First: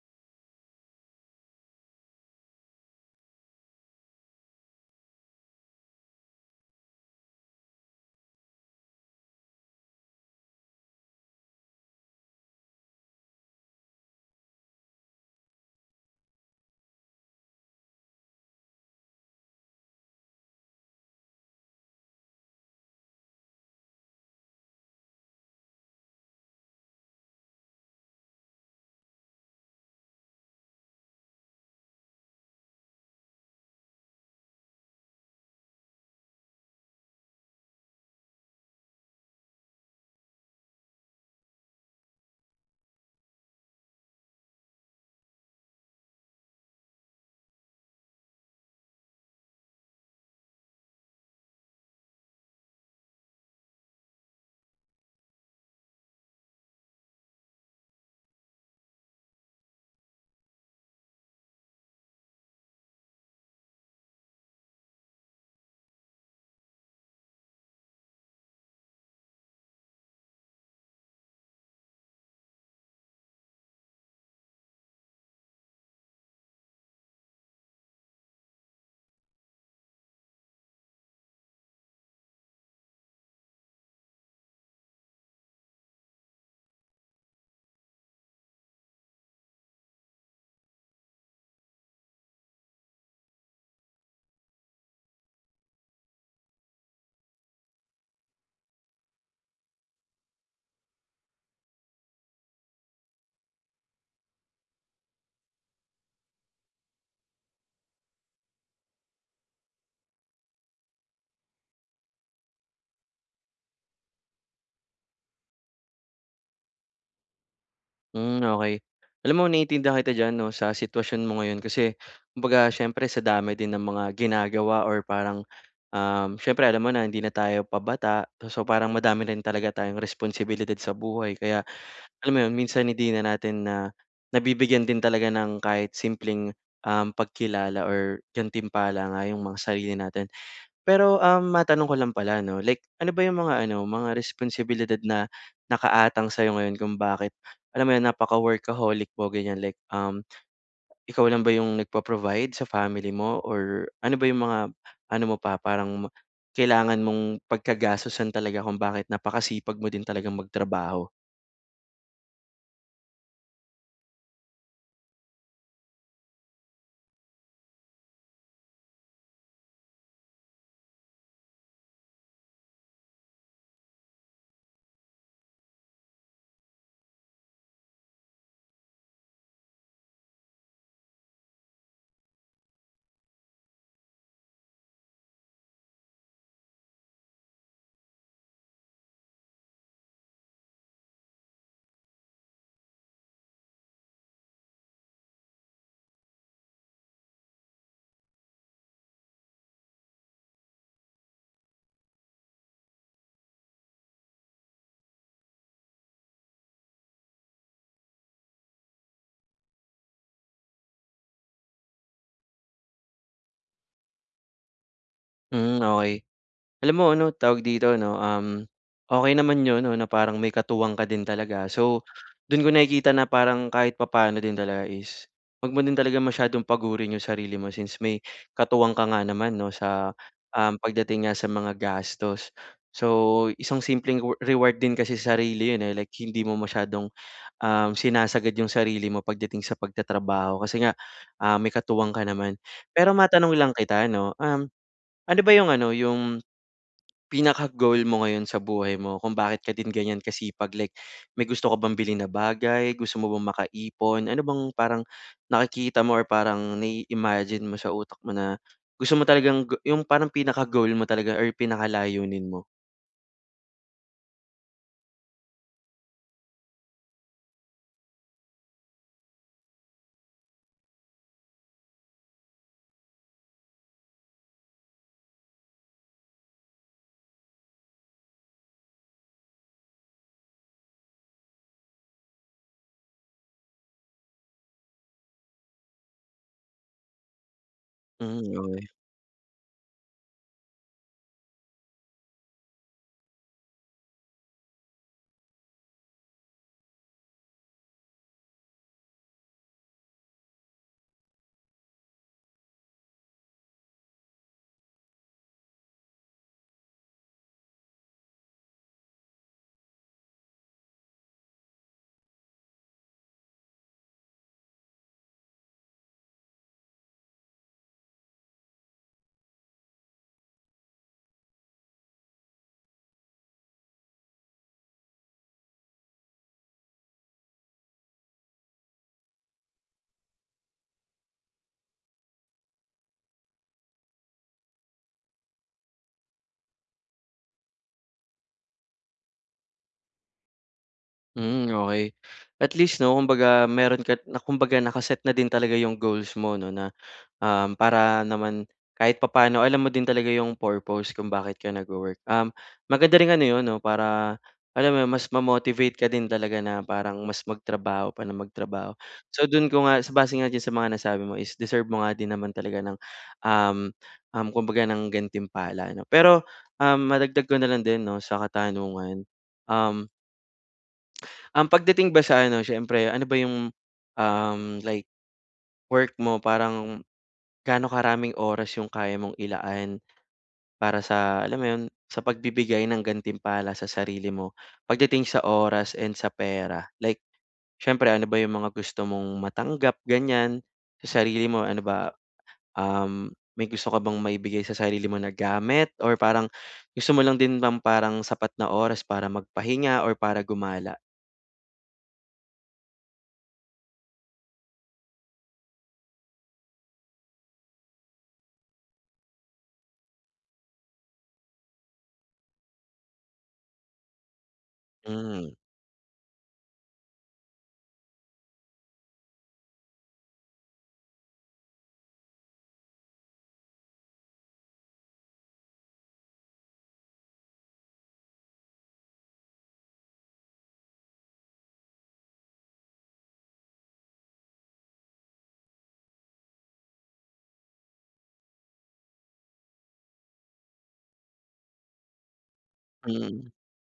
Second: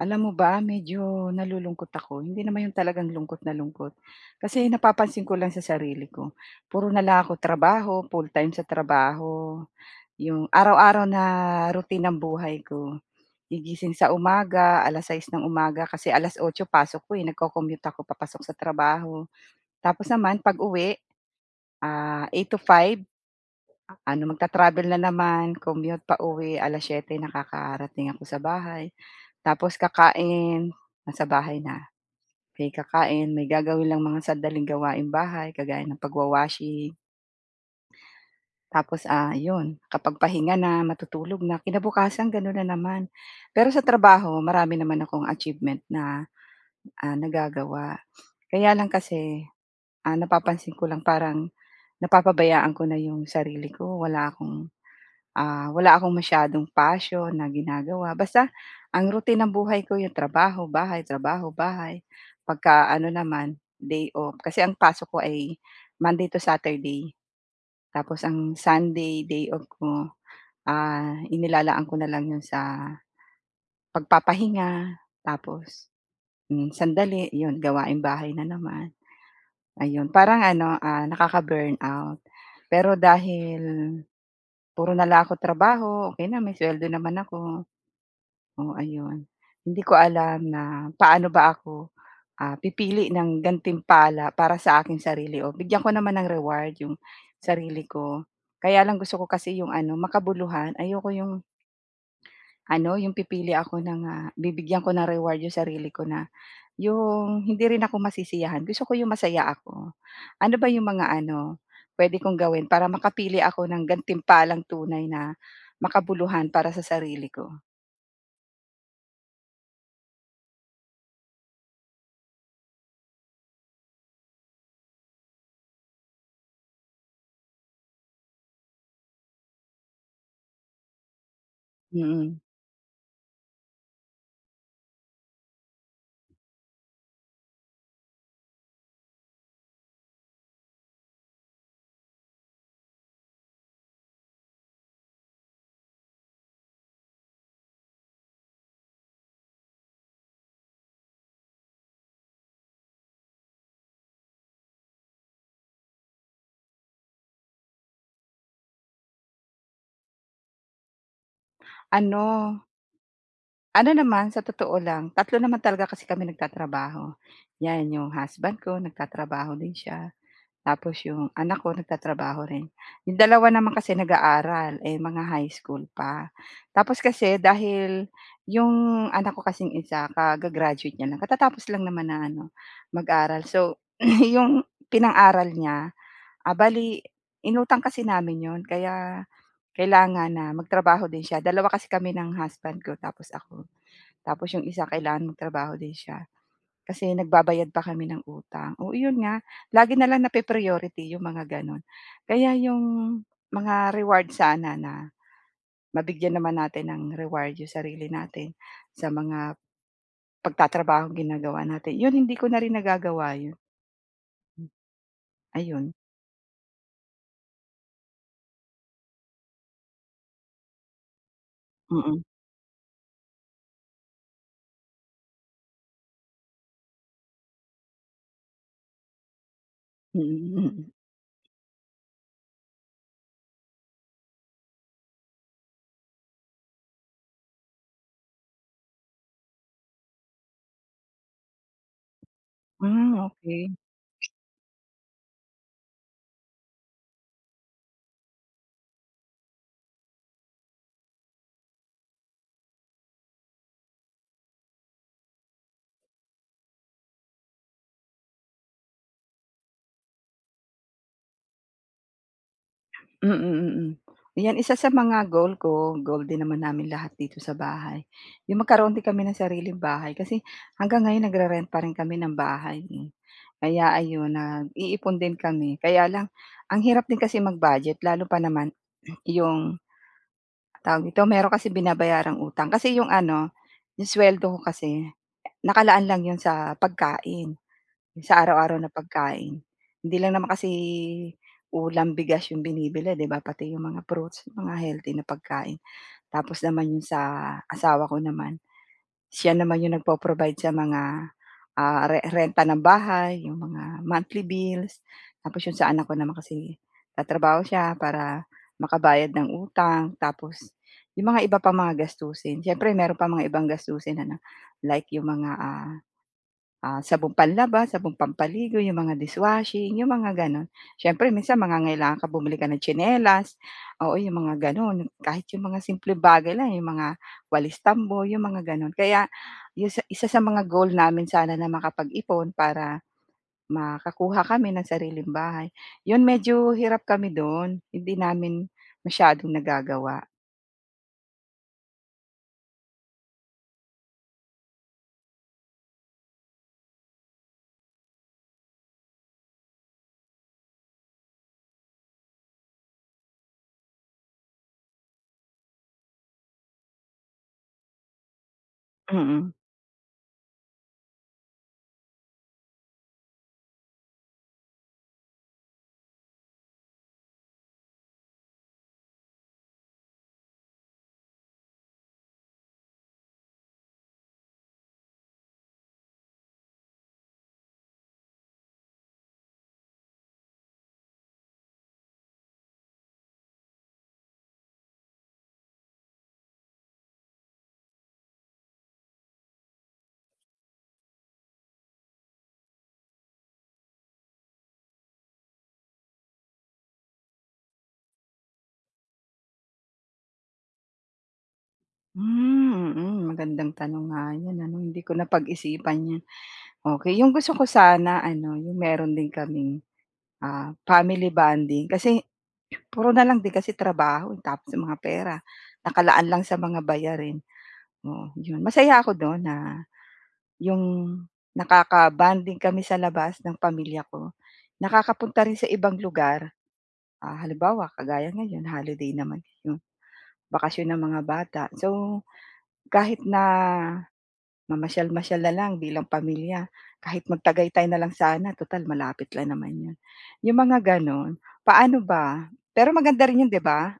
Alam mo ba, medyo nalulungkot ako, hindi naman 'yon talagang lungkot na lungkot. Kasi napapansin ko lang sa sarili ko puro nalang ako trabaho, full-time sa trabaho. Yung araw-araw na routine ng buhay ko, gigising sa umaga 6:00 ng umaga, kasi 8:00 pasok ko eh, nagco-commute ako papasok sa trabaho. Tapos naman 'pag-uwi, ah, 8:00 to 5:00, ano magtra-travel na naman, commute pauwi, 7:00 nakakarating ako sa bahay, tapos kakain nasa bahay na. Eh, kakain may gagawin lang mga sandaling gawaing bahay kagaya ng pagwa-washing. Tapos, ah, 'yon, kapag pahinga na matutulog na, kinabukasan gano'n na naman. Pero sa trabaho marami naman akong achievement na, ah, nagagawa. Kaya lang kasi, ah, napapansin ko lang parang napapabayaan ko na yung sarili ko, wala akong, ah, wala akong masyadong passion na ginagawa, basta ang routine ng buhay ko yung trabaho, bahay, trabaho, bahay. Pagka ano naman, day off, kasi ang pasok ko ay Monday to Saturday, tapos ang Sunday day off ko, ah, inilalaan ko nalang 'yon sa pagpapahinga, tapos, hmm, sandali, 'yon, gawaing bahay na naman, ayun. Parang ano, ah, nakaka-burnout. Pero dahil puro nalang ako trabaho, okey na, may suweldo naman ako, oh, ayon, hindi ko alam na paano ba ako, ah, pipili ng gantimpala para sa aking sarili, oh, bigyan ko naman ng reward yung sarili ko. Kaya lang gusto ko kasi yung ano, makabuluhan. Ayoko yung ano, yung pipili ako ng, ah, bibigyan ko ng reward yung sarili ko na yung hindi rin ako masisiyahan. Gusto ko yung masaya ako. Ano ba yung mga ano, puwede kong gawin para makapili ako ng gantimpalang tunay na makabuluhan para sa sarili ko? Hmm, okey. Alam mo naiintindihan kita dyan 'no, sa sitwasyon mo ngayon. Kasi kumbaga syempre sa dami din ng mga ginagawa or parang, um, syempre alam mo na hindi na tayo pabata, so, parang madami rin talaga tayong responsibilidad sa buhay kaya, alam Mm. mo 'yon, minsan hindi na natin na nabibigyan din talaga ng kahit simpleng, uhm, pagkilala or gantimpala nga yung mga sarili natin. Pero, um, matanong ko lang pala 'no, like ano ba yung mga ano, mga responsibilidad na nakaatang sa'yo ngayon kung bakit, alam mo yun, napaka-workaholic mo, ganiyan, like, um, ikaw lang ba yung nagpo-provide sa family mo or ano ba yung mga ano mo pa parang ma kailangan mong pagkagastosan talaga kung bakit napakasipag mo din talagang magtrabaho? Ano Ano naman, sa totoo lang, 3 naman talaga kasi kami nagtatrabaho. 'Yan yung husband ko nagtatrabaho din sya. Tapos yung anak ko nagtatrabaho rin. Yung 2 naman kasi nag-aaral, eh mga high school pa. Tapos kasi dahil yung anak ko kasing isa kaga-graduate nya lang, katatapos lang naman na ano, mag-aral. So, yung pinang-aral nya, ah, bale inutang kasi namin 'yon kaya kailangan na magtrabaho din sya, 2 kasi kami ng husband ko tapos ako. Tapos yung isa kailangan magtrabaho din sya kasi nagbabayad pa kami ng utang. Oo, 'yon nga, lagi na lang napa-priority yung mga gano'n. Kaya yung mga reward sana na mabigyan naman natin ng reward yung sarili natin, sa mga pagtatrabahong ginagawa natin, 'yon, hindi ko na rin nagagawa 'yon. Hmm, Ayun. okey. Alam mo ano, tawag dito 'no, um, okey naman 'yon ano, na parang may katuwang ka din talaga. So, Mm. do'n ko nakikita na parang kahit papaano din talaga is 'wag mo din talagang masyadong pagurin yung sarili mo since may katuwang ka nga naman 'no sa, Hmm, um, hmm. pagdating nga sa mga gastos. So, isang simpleng rew reward din kasi sarili 'yon eh, like hindi mo masyadong, um, sinasagad yung sarili mo pagdating sa pagtatrabaho kasi nga, um, may katuwang ka naman. Pero Ah, matanong okey. lang kita no, um, ano ba yung ano, yung pinaka-goal mo ngayon sa buhay mo kung bakit ka din ganiyan kasipag? Like may gusto ka bang bilhin na bagay? Gusto mo bang makaipon? Ano bang parang nakikita mo or parang nai-imagine mo sa utak mo na gusto mo talagang g yung parang pinaka-goal mo talaga or pinakalayunin mo? Mm, mm. 'Yan isa sa mga goal ko goal din naman namin lahat dito sa bahay, yung magkaroon din kami ng sariling bahay. Kasi hanggang ngayon nagre-rent pa rin kami ng bahay eh. Kaya ayun, nag-iipon din kami. Kaya lang ang hirap din kasi mag-budget lalo pa naman yung tawag nito, meron kasi binabayarang utang. Kasi yung ano, yung suweldo ko kasi nakalaan lang 'yon sa pagkain, sa Hmm, araw-araw okey. na pagkain. Hindi lang naman kasi ulam, bigas yung binibili, 'di ba, pati yung mga fruits, mga healthy na pagkain. Tapos naman, yung sa asawa ko naman, sya naman yung nagpo-provide sa mga, ah, re renta ng bahay, yung mga monthly bills. Tapos yung sa anak ko naman kasi nagtatrabaho sya para makabayad ng utang, tapos yung mga iba pang mga gastusin. Syempre meron pang mga ibang gastusin ano, like yung mga, ah, ah, sabong panlaba, sabong pampaligo, yung mga dishwashing, yung mga gano'n. Syempre minsan mangangailangan ka, bumili ka ng tsinelas, oo, yung mga gano'n. Kahit yung mga simpleng bagay lang eh, yung mga walis-tambo, yung mga gano'n. Kaya yung sa isa sa mga goal namin sana na makapag-ipon para makakuha kami ng sariling bahay. 'Yon medyo hirap kami dun, hindi namin masyadong nagagawa. Mm, okey. At least 'no, kumbaga meron ka na kumbaga naka-set na din talaga 'yong goals mo 'no, na, um, para naman kahit papaano alam mo din talaga 'yong purpose kung bakit ka nag-wo-work. Um, maganda ring ano 'yon 'no, para alam mo 'yon, mas ma-motivate ka din talaga na parang mas magtrabaho pa nang magtrabaho. So, Mm. do'n ko nga base nga diyan sa mga nasabi mo is deserve mo nga din naman talaga ng, um, um, kumbaga ng gantimpala, 'no? Pero, um, madagdag ko na lang din 'no, sa katanungan, um Um, pagdating ba sa ano, siyempre ano ba yung, um, like work mo? Parang gaano karaming oras yung kaya mong ilaan para sa alam mo 'yon? Sa pagbibigay ng gantimpala sa sarili mo pagdating sa oras and sa pera? Like, siyempre ano ba yung mga gusto mong matanggap, ganyan? Sa sarili mo ano ba, um, may gusto ka bang maibigay sa sarili mo na gamit or parang gusto mo lang din ng parang sapat na oras para magpahinga or para gumala? Hmm, mm. Magandang tanong nga 'yon ano, hindi ko napag-isipan 'yan, okey. 'Yong gusto ko sana ano, 'yong meron din kaming, ah, family bonding kasi puro na lang din kasi trabaho, eh, tapos mga pera Hmm. nakalaan lang sa mga bayarin. Oo, 'yon. Masaya ako do'n na 'yong nakaka-bonding kami sa labas ng pamilya ko. Nakakapunta rin sa ibang lugar. Ah, halimbawa kagaya ngayon holiday naman 'no, bakasyon ng mga bata. So, kahit na mamasyal-masyal na lang bilang pamilya, kahit mag Tagaytay na lang sana tutal malapit lang naman 'yon. 'Yong mga gano'n, paano ba? Pero maganda rin 'yon, Hmm. 'di ba?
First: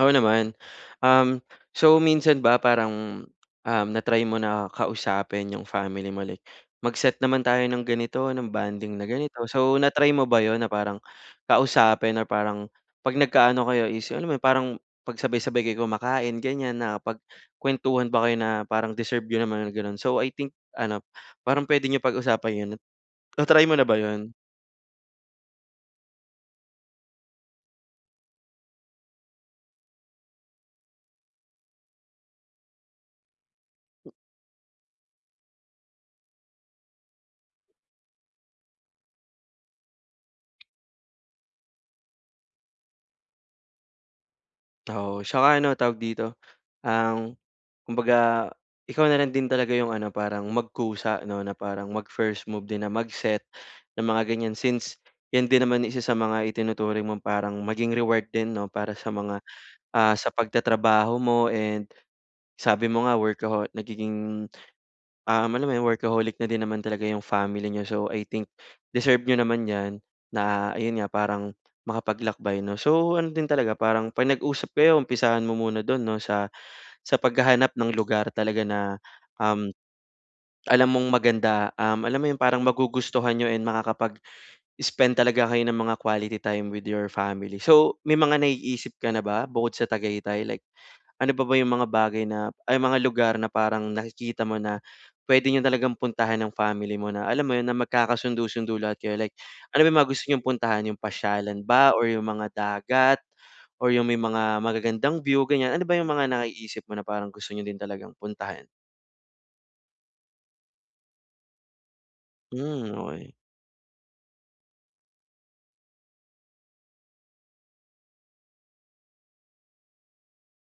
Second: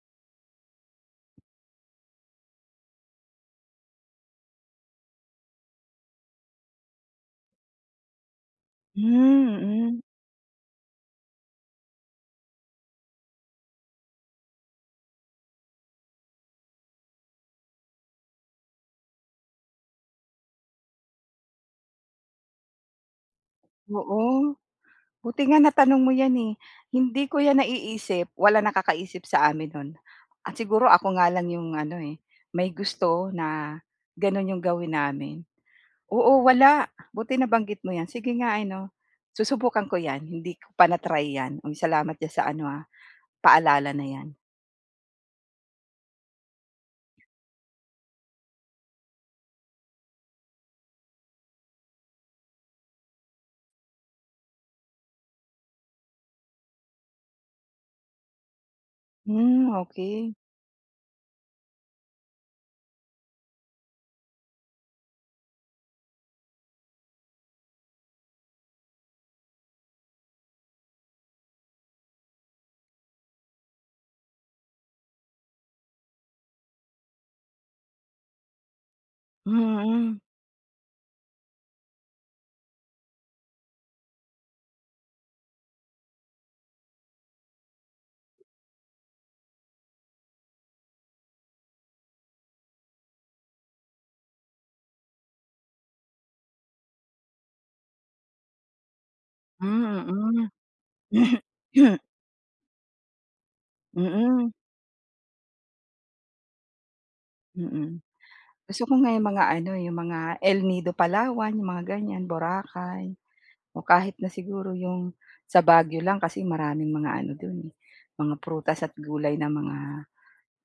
Oo naman. Um, so, minsan ba parang, um, na-try mo na kausapin 'yong family mo like, "Mag-set naman tayo ng ganito, ng bonding na ganito." Hmm, So, mm. na-try mo ba 'yon na parang kausapin or parang 'pag nagka-ano kayo is yung alam mo 'yon, parang 'pag sabay-sabay kayo kumakain, ganyan nakapagkuwentuhan ba kayo na parang deserve niyo naman, gano'n? So, I think ano, parang puwede niyo pag-usapan 'yon. Na-try mo na ba 'yon? Oo, buti nga natanong mo 'yan, eh. Hindi ko 'yan naiisip, wala nakakaisip sa amin no'n. Ah, siguro ako nga lang 'yong ano, eh, may gusto na gano'n 'yong gawin namin. Oo wala, buti nabanggit mo 'yan, sige nga ano, susubukan ko 'yan. Hindi ko pa na-try 'yan. Hmm, salamat do'n sa ano, ah, paalala na 'yan. Oo, tsaka ano tawag dito, um, kumbaga ikaw na lang din talaga 'yong ano parang magkusa 'no, na parang mag-first move din na mag-set ng mga gan'yan, since 'yan din naman isa sa mga itinuturing mong parang maging reward din 'no para sa mga, Hmm, ah, sa okey. pagtatrabaho mo and sabi mo nga workaho nagiging, um, alam mo 'yong workaholic na din naman talaga 'yong family niyo. So, I think deserve niyo naman 'yan na ayun nga parang makapaglakbay 'no, so ano din talaga parang 'pag nag-usap kayo umpisahan mo muna do'n 'no, sa sa paghahanap ng lugar talaga na, um, Mm. alam mong maganda, um, alam mo yung parang magugustuhan niyo and makakapag spend talaga kayo ng mga quality time with your family. So, may mga naiisip ka na ba bukod sa Tagaytay like ano pa ba yung mga bagay na ay mga lugar na parang nakikita mo na puwede niyo talagang puntahan ng family mo na alam mo 'yun na magkakasundo-sundo lahat kayo, like ano ba yung mga gusto niyong Hmm, puntahan, 'yong mm. pasyalan ba or yung mga dagat or yung may Mm. mga magagandang view gan'yan. Ano ba yung mga naiisip mo na parang gusto niyo din Mm, talagang puntahan? gusto ko nga 'yong mga ano 'yong mga El Nido, Palawan, 'yong mga ganyan, Hmm, Boracay okey. o kahit na siguro 'yong sa Baguio lang kasi maraming mga ano do'n, eh, mga prutas at gulay na mga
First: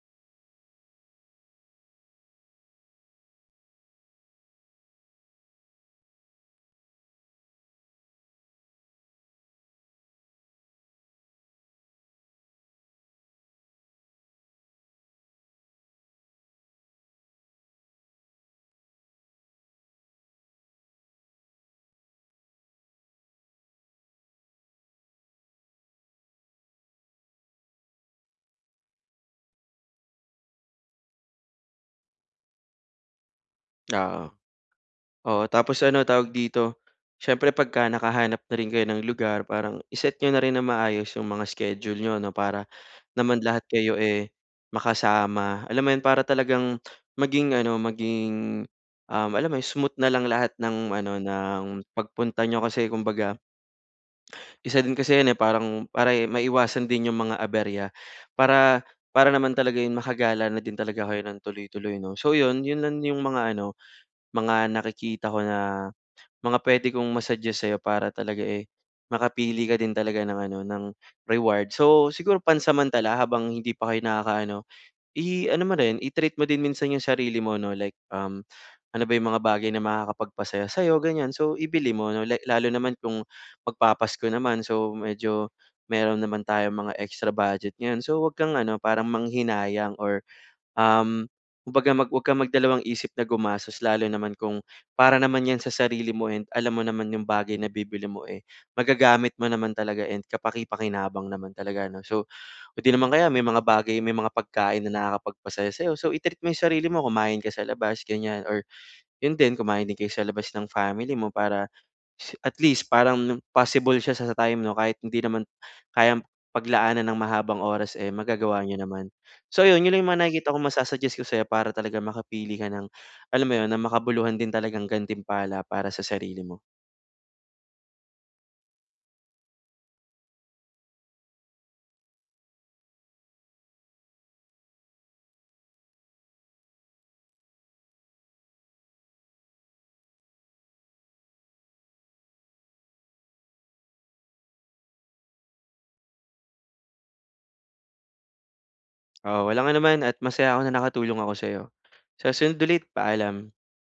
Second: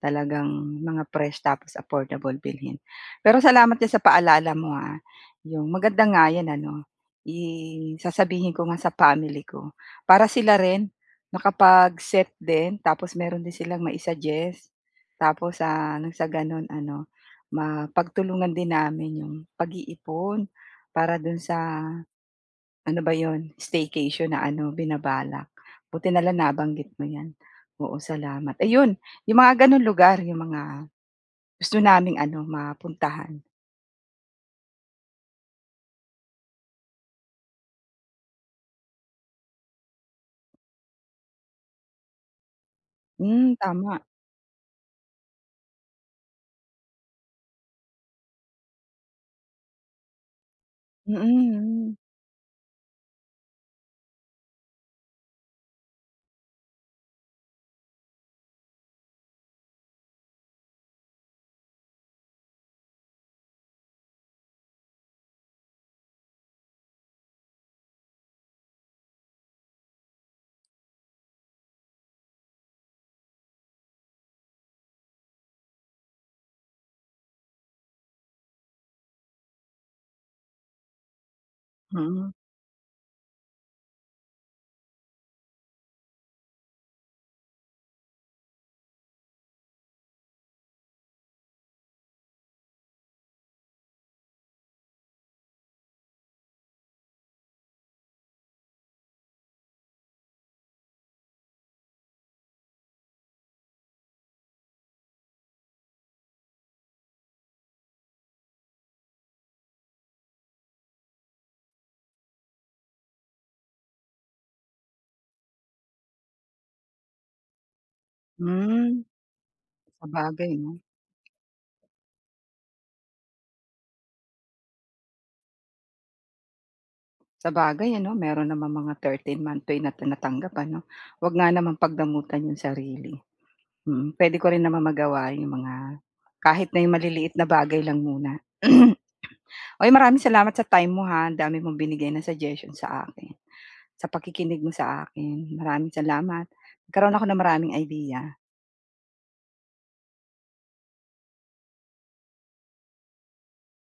talagang mga fresh tapos affordable bilhin. Pero salamat diyan sa paalala mo ha, 'yong maganda nga 'yan ano, i sasabihin ko nga sa family ko para sila rin makapag-set din tapos meron din silang ma-i-suggest tapos sa ano gano'n ano mapagtulungan din namin 'yong pag-iipon, para do'n sa ano ba 'yon staycation na ano binabalak buti na lang nabanggit mo 'yan, oo salamat. Ayun 'yong mga gano'n lugar 'yong mga gusto naming ano mapuntahan. Oo. Oo, tapos ano tawag dito? Siyempre pagka nakahanap na rin kayo ng lugar parang i-set niyo na rin ng maayos 'yong mga schedule niyo ano, para naman Hmm, lahat tama. kayo, eh, makasama. Alam mo yun, para talagang maging ano, maging, um, alam mo yun, smooth na lang lahat ng Mm. ano, ng Mm. pagpunta niyo kasi kumbaga isa din kasi yun, eh. Parang para, eh, maiwasan din 'yong mga aberya para para naman talaga 'yon makagala na din talaga kayo ng tuloy-tuloy 'no. So, 'yon, 'yon lang 'yong mga ano, mga nakikita ko na mga puwede kong ma-suggest sa'yo para talaga, eh, makapili ka din talaga ng ano, ng reward. So, siguro pansamantala, habang hindi pa kayo nakakaano, i-ano mo rin, i-treat mo din minsan 'yong sarili mo 'no, like, um, ano ba yung mga bagay na makakapagpasaya sa'yo, ganyan. So, ibili mo 'no, Mm. like lalo naman kung magpaPasko naman. So, medyo meron naman tayong mga extra budget ngayon so, 'wag kang ano, parang manghinayang or, um, kumbaga mag huwag kang mag dalawang isip na gumasos lalo naman kung para naman 'yan sa sarili mo and alam mo naman yung bagay na bibilhin mo, eh, magagamit mo naman talaga and kapaki-pakinabang naman talaga ano. So, o di naman kaya may mga bagay, may mga pagkain na nakakapagpasaya sa'yo so, i-treat mo 'yong sarili mo, kumain ka sa labas, ganyan or 'yon din, kumain din kayo sa labas ng family mo para is at least parang possible siya sa sa time 'no, kahit hindi naman kayang paglaanan ng mahabang oras, eh, magagawa niyo Hmm, naman. So, 'yon, 'yon lang mga nakikita sabagay kong 'no? masu-suggest ko sa'yo para talagang makapili ka ng alam mo 'yon, ng makabuluhan din talagang gantimpala para sa sarili mo. Sabagay ano, meron namang mga thirteen month pay na tinatanggap ano? 'Wag nga namang pagdamutan 'yong sarili, mm. Puwede ko rin namang magawa 'yong mga kahit na 'yong maliliit na bagay lang muna. Uy, maraming salamat sa time mo ha, ang dami mong binigay ng suggestion sa akin, sa pakikinig mo sa akin. Maraming salamat nagkaroon ako ng maraming idea. Oo, walang anuman at masaya ako na nakatulong ako sa'yo. Sa susunod ulit, paalam.